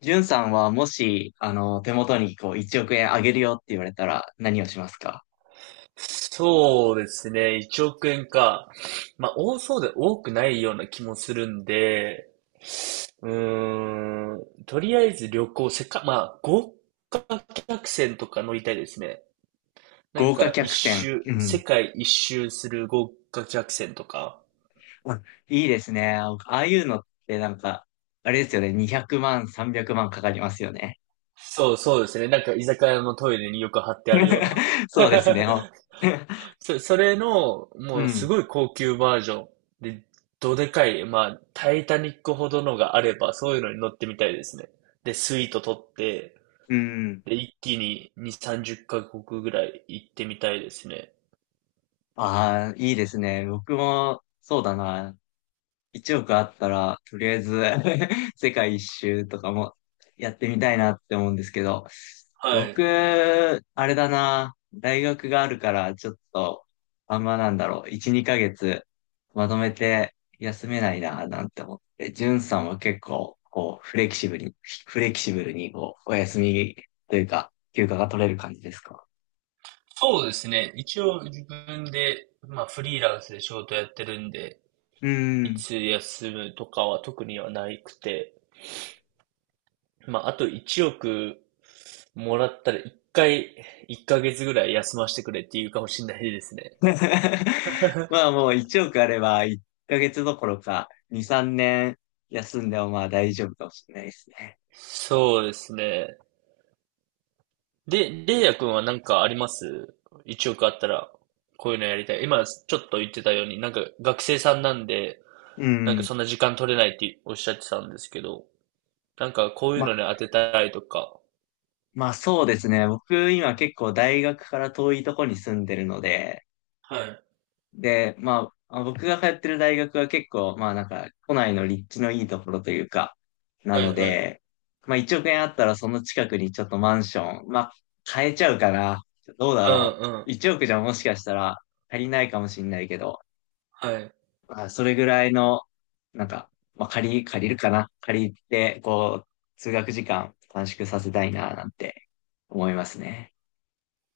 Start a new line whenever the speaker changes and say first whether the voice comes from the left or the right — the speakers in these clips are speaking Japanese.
left: じゅんさんはもし、手元にこう1億円あげるよって言われたら何をしますか？
right: そうですね。1億円か。まあ、多そうで多くないような気もするんで、とりあえず旅行、せっか、まあ、豪華客船とか乗りたいですね。なん
left: 豪華
right: か
left: 客船。うん。
right: 世界一周する豪華客船とか。
left: あ、いいですね。ああいうのってなんか、あれですよね。200万、300万かかりますよね。
right: そうそうですね。なんか居酒屋のトイレによく貼ってあるような。
left: そうですね。
right: それの、
left: う
right: もうす
left: ん、
right: ごい高級バージョンで、どでかい、まあ、タイタニックほどのがあれば、そういうのに乗ってみたいですね。で、スイート取って、
left: うん。
right: で、一気に2、30カ国ぐらい行ってみたいですね。
left: ああ、いいですね。僕も、そうだな。1億あったら、とりあえず 世界一周とかもやってみたいなって思うんですけど、
right: は
left: 僕、
right: い。
left: あれだな。大学があるから、ちょっと、あんまなんだろう。1、2ヶ月、まとめて休めないな、なんて思って。ジュンさんは結構、こう、フレキシブルに、こう、お休みというか、休暇が取れる感じですか？
right: そうですね。一応自分で、まあ、フリーランスで仕事やってるんで、
left: う
right: い
left: ん。
right: つ休むとかは特にはないくて、まあ、あと1億もらったら1回、1ヶ月ぐらい休ませてくれっていうかもしれないですね。
left: まあもう1億あれば1ヶ月どころか2、3年休んでもまあ大丈夫かもしれないですね。
right: そうですね。で、レイヤ君は何かあります？ 1 億あったら、こういうのやりたい。今、ちょっと言ってたように、なんか学生さんなんで、
left: う
right: なんか
left: ん。
right: そんな時間取れないっておっしゃってたんですけど、なんかこういう
left: ま、
right: のに当てたいとか。
left: まあそうですね。僕今結構大学から遠いとこに住んでるので、
right: はい、
left: で、まあまあ僕が通ってる大学は結構まあなんか都内の立地のいいところというか、な
right: は
left: の
right: い、はい。
left: で、まあ1億円あったらその近くにちょっとマンション、まあ買えちゃうかな。どうだ
right: うん
left: ろ
right: うん。
left: う。1億じゃもしかしたら足りないかもしれないけど、
right: はい。
left: まあ、それぐらいの、なんか、まあ、借りるかな。借りて、こう、通学時間短縮させたいな、なんて思いますね。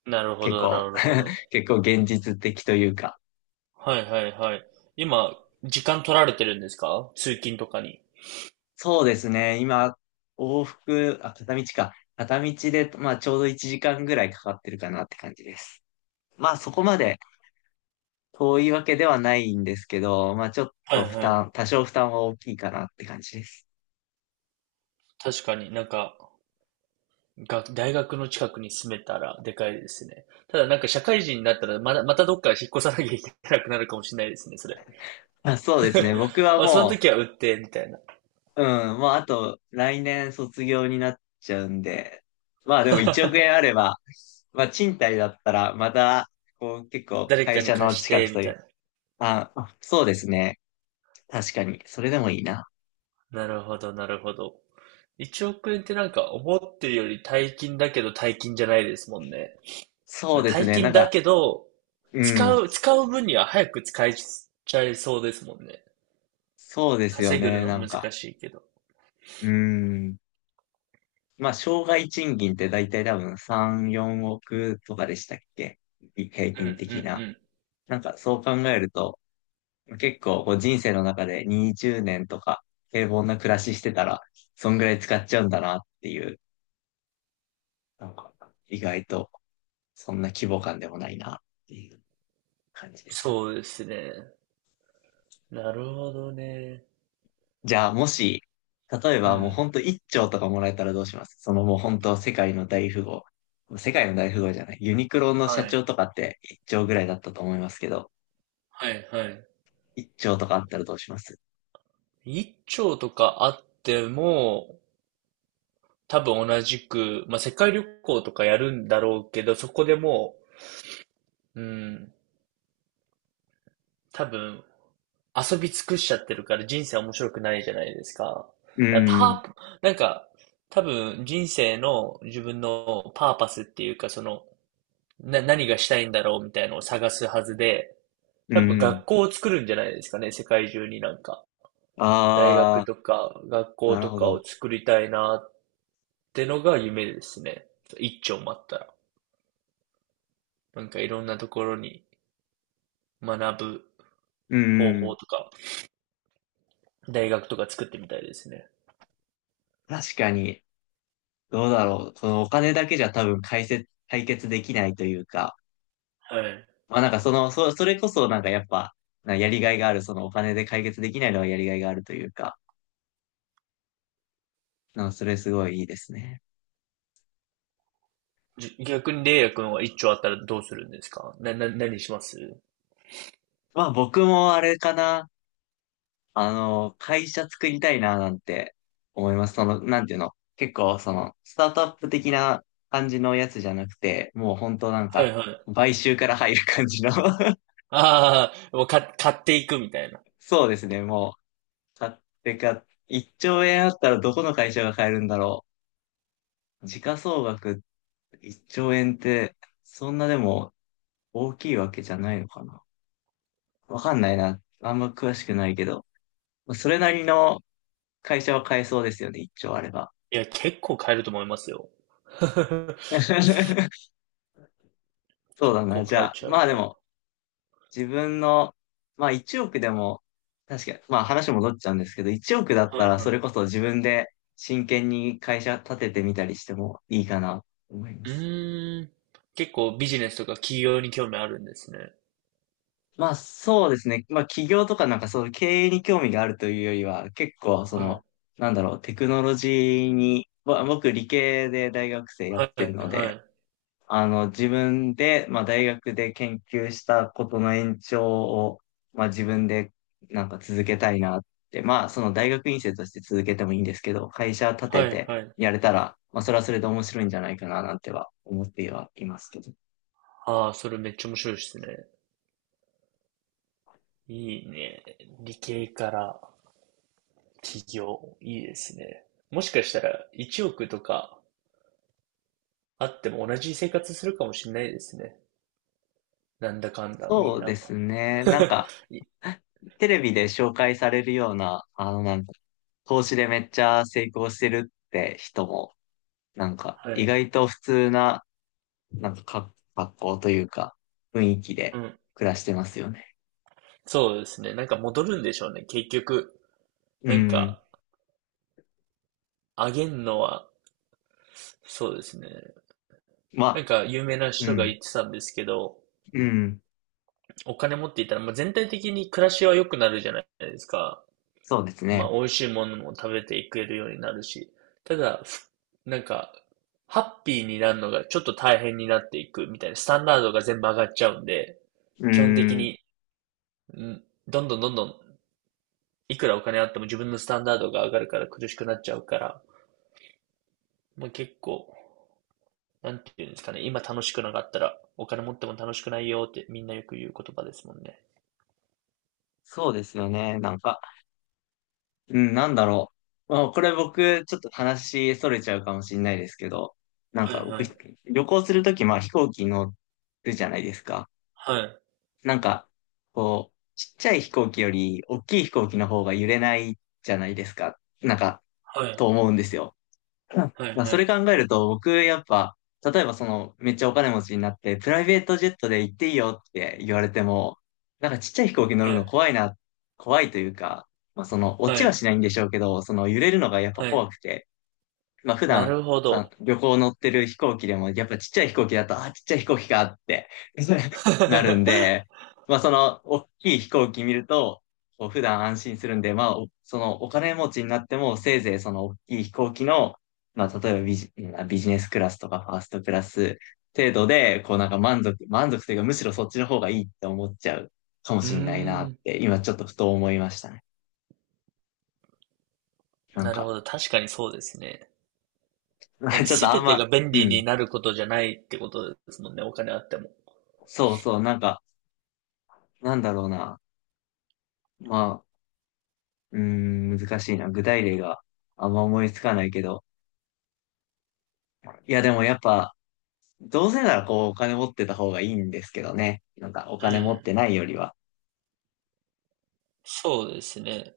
right: なるほ
left: 結
right: ど、な
left: 構、
right: るほど。
left: 結構現実的というか。
right: はい、はい、はい。今、時間取られてるんですか？通勤とかに。
left: そうですね。今、往復、あ、片道か。片道で、まあ、ちょうど1時間ぐらいかかってるかなって感じです。まあ、そこまで遠いわけではないんですけど、まあ、ちょっ
right: は
left: と
right: い、
left: 負
right: は
left: 担、
right: い。
left: 多少負担は大きいかなって感じです。
right: 確かになんか、大学の近くに住めたらでかいですね。ただなんか社会人になったらまたどっか引っ越さなきゃいけなくなるかもしれないですね、それ。
left: あ、そうですね。僕は
right: まあ、その
left: もう、
right: 時は売って、みたいな。
left: うん、まあ、あと、来年卒業になっちゃうんで、まあでも1億 円あれば、まあ賃貸だったら、また、こう結構
right: 誰か
left: 会
right: に
left: 社の
right: 貸し
left: 近
right: て、
left: く
right: み
left: と
right: た
left: いう、
right: いな。
left: あ、そうですね。確かに、それでもいいな。
right: なるほど、なるほど。1億円ってなんか思ってるより大金だけど大金じゃないですもんね。
left: そ
right: ま
left: う
right: あ、
left: です
right: 大
left: ね、な
right: 金
left: ん
right: だ
left: か、
right: けど、
left: うん、
right: 使う分には早く使いちゃいそうですもんね。
left: そうですよ
right: 稼ぐ
left: ね、
right: の
left: なんか、
right: 難しいけど。
left: うん。まあ、障害賃金って大体多分3、4億とかでしたっけ、平
right: うんう
left: 均的
right: ん
left: な？
right: うん。
left: なんかそう考えると、結構こう人生の中で20年とか平凡な暮らししてたら、そんぐらい使っちゃうんだなっていう、なんか意外とそんな規模感でもないなっていう感じですよ。
right: そうですね。なるほどね。
left: じゃあもし、例え
right: う
left: ばもう
right: ん。
left: ほんと1兆とかもらえたらどうします？その、もうほんと世界の大富豪。世界の大富豪じゃない。ユニクロの
right: は
left: 社
right: い。
left: 長とかって1兆ぐらいだったと思いますけど、
right: はい、はい。
left: 1兆とかあったらどうします？
right: 一丁とかあっても、多分同じく、まあ、世界旅行とかやるんだろうけど、そこでもう、うん、多分遊び尽くしちゃってるから人生面白くないじゃないですか。
left: うー
right: だから
left: ん、
right: なんか、多分人生の自分のパーパスっていうか、その、何がしたいんだろうみたいのを探すはずで、
left: うー
right: 多分学
left: ん。
right: 校を作るんじゃないですかね、世界中になんか。大学
left: あ
right: とか学
left: ー、
right: 校
left: なる
right: と
left: ほ
right: かを
left: ど。
right: 作りたいなってのが夢ですね。一丁待ったら。なんかいろんなところに学ぶ
left: うー
right: 方法
left: ん。
right: とか、大学とか作ってみたいですね。
left: 確かに、どうだろう。そのお金だけじゃ多分解決できないというか、
right: はい。
left: まあなんかその、それこそなんかやっぱ、なんかやりがいがある、そのお金で解決できないのはやりがいがあるというか、なんかそれすごいいいですね。
right: 逆にレイヤ君は一丁あったらどうするんですか？何します？
left: まあ僕もあれかな、会社作りたいななんて思います。その、なんていうの、結構その、スタートアップ的な感じのやつじゃなくて、もう本当なん
right: はい
left: か、
right: はい。
left: 買収から入る感じの
right: ああ、もう買っていくみたいな。
left: そうですね、もう。買ってか、1兆円あったらどこの会社が買えるんだろう。時価総額1兆円って、そんなでも大きいわけじゃないのかな。わかんないな。あんま詳しくないけど。それなりの会社は買えそうですよね、1兆あれば。
right: いや、結構買えると思いますよ。
left: そう
right: 結
left: だな。
right: 構
left: じ
right: 買
left: ゃ
right: え
left: あ、
right: ちゃ
left: ま
right: う
left: あ
right: か
left: で
right: ら。
left: も、自分の、まあ1億でも、確かに、まあ話戻っちゃうんですけど、1億だっ
right: は
left: た
right: い
left: ら
right: は
left: そ
right: い。
left: れこそ自分で真剣に会社立ててみたりしてもいいかなと思いま
right: う
left: す。
right: ーん。結構ビジネスとか企業に興味あるんですね。
left: まあそうですね。まあ企業とかなんかそういう経営に興味があるというよりは、結構そ
right: は
left: の、
right: い。
left: なんだろう、テクノロジーに、僕理系で大学生や
right: は
left: っ
right: い
left: てるの
right: は
left: で、
right: い。
left: 自分で、まあ大学で研究したことの延長を、まあ自分でなんか続けたいなって、まあその大学院生として続けてもいいんですけど、会社立
right: は
left: て
right: い
left: て
right: はい。
left: やれたら、まあそれはそれで面白いんじゃないかななんては思ってはいますけど。
right: ああ、それめっちゃ面白いですね。いいね。理系から起業。いいですね。もしかしたら1億とかあっても同じ生活するかもしれないですね。なんだかんだ、み
left: そ
right: ん
left: うで
right: な。
left: す ね。なんか、
right: い
left: テレビで紹介されるような、なんか、投資でめっちゃ成功してるって人も、なんか、
right: は
left: 意
right: い。
left: 外と普通な、なんか、格好というか、雰囲気
right: う
left: で
right: ん。
left: 暮らしてますよね。
right: そうですね。なんか戻るんでしょうね。結局。
left: う
right: なん
left: ん。
right: か、あげんのは、そうですね。
left: ま
right: なん
left: あ、
right: か有名な
left: う
right: 人が言
left: ん、
right: ってたんですけど、
left: うん。
right: お金持っていたら、まあ、全体的に暮らしは良くなるじゃないですか。
left: そうです
right: まあ、
left: ね。
right: 美味しいものも食べていけるようになるし、ただ、なんか、ハッピーになるのがちょっと大変になっていくみたいな、スタンダードが全部上がっちゃうんで、
left: う
right: 基本的
left: ん。
right: に、んどんどんどんどん、いくらお金あっても自分のスタンダードが上がるから苦しくなっちゃうから、まあ、結構、なんていうんですかね、今楽しくなかったら、お金持っても楽しくないよってみんなよく言う言葉ですもんね。
left: そうですよね。なんか、うん、なんだろう。まあ、これ僕、ちょっと話、逸れちゃうかもしれないですけど、なん
right: は
left: か
right: いは
left: 僕、
right: い。
left: 旅行するとき、まあ飛行機乗るじゃないですか。
right: はい。
left: なんか、こう、ちっちゃい飛行機より大きい飛行機の方が揺れないじゃないですか。なんか、
right: は
left: と思うんですよ。うん
right: い。
left: まあ、
right: は
left: それ
right: い。
left: 考えると、僕、やっぱ、例えばその、めっちゃお金持ちになって、プライベートジェットで行っていいよって言われても、なんかちっちゃい飛行機乗
right: は
left: るの
right: い。
left: 怖いな、怖いというか、まあその、
right: はい。
left: 落
right: は
left: ちは
right: い。
left: しないんでしょうけど、その揺れるのがやっぱ
right: はい。
left: 怖くて、まあ普
right: な
left: 段、
right: るほ
left: まあ、
right: ど。
left: 旅行乗ってる飛行機でも、やっぱちっちゃい飛行機だと、あ、ちっちゃい飛行機かって なるんで、まあその、大きい飛行機見ると、こう普段安心するんで、まあ、そのお金持ちになっても、せいぜいその大きい飛行機の、まあ例えばまあビジネスクラスとかファーストクラス程度で、こうなんか満足というか、むしろそっちの方がいいって思っちゃうかも
right: うー
left: しれないなっ
right: ん。
left: て、今ちょっとふと思いましたね。なん
right: なるほ
left: か、
right: ど。確かにそうですね。なん か
left: ちょっとあん
right: 全て
left: ま、
right: が便
left: う
right: 利
left: ん、
right: になることじゃないってことですもんね。お金あっても。
left: そうそう、なんか、なんだろうな。まあ、うーん、難しいな。具体例があんま思いつかないけど。いや、でもやっぱ、どうせならこう、お金持ってた方がいいんですけどね。なんか、お
right: う
left: 金持っ
right: ん。
left: てないよりは。
right: そうですね。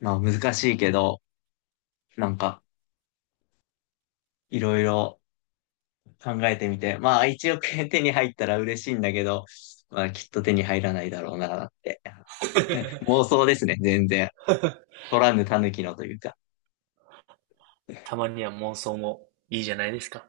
left: まあ、難しいけど、なんか、いろいろ考えてみて。まあ、一億円手に入ったら嬉しいんだけど、まあ、きっと手に入らないだろうな、って。ね妄 想ですね、全然。取らぬ狸のというか。
right: たまには妄想もいいじゃないですか。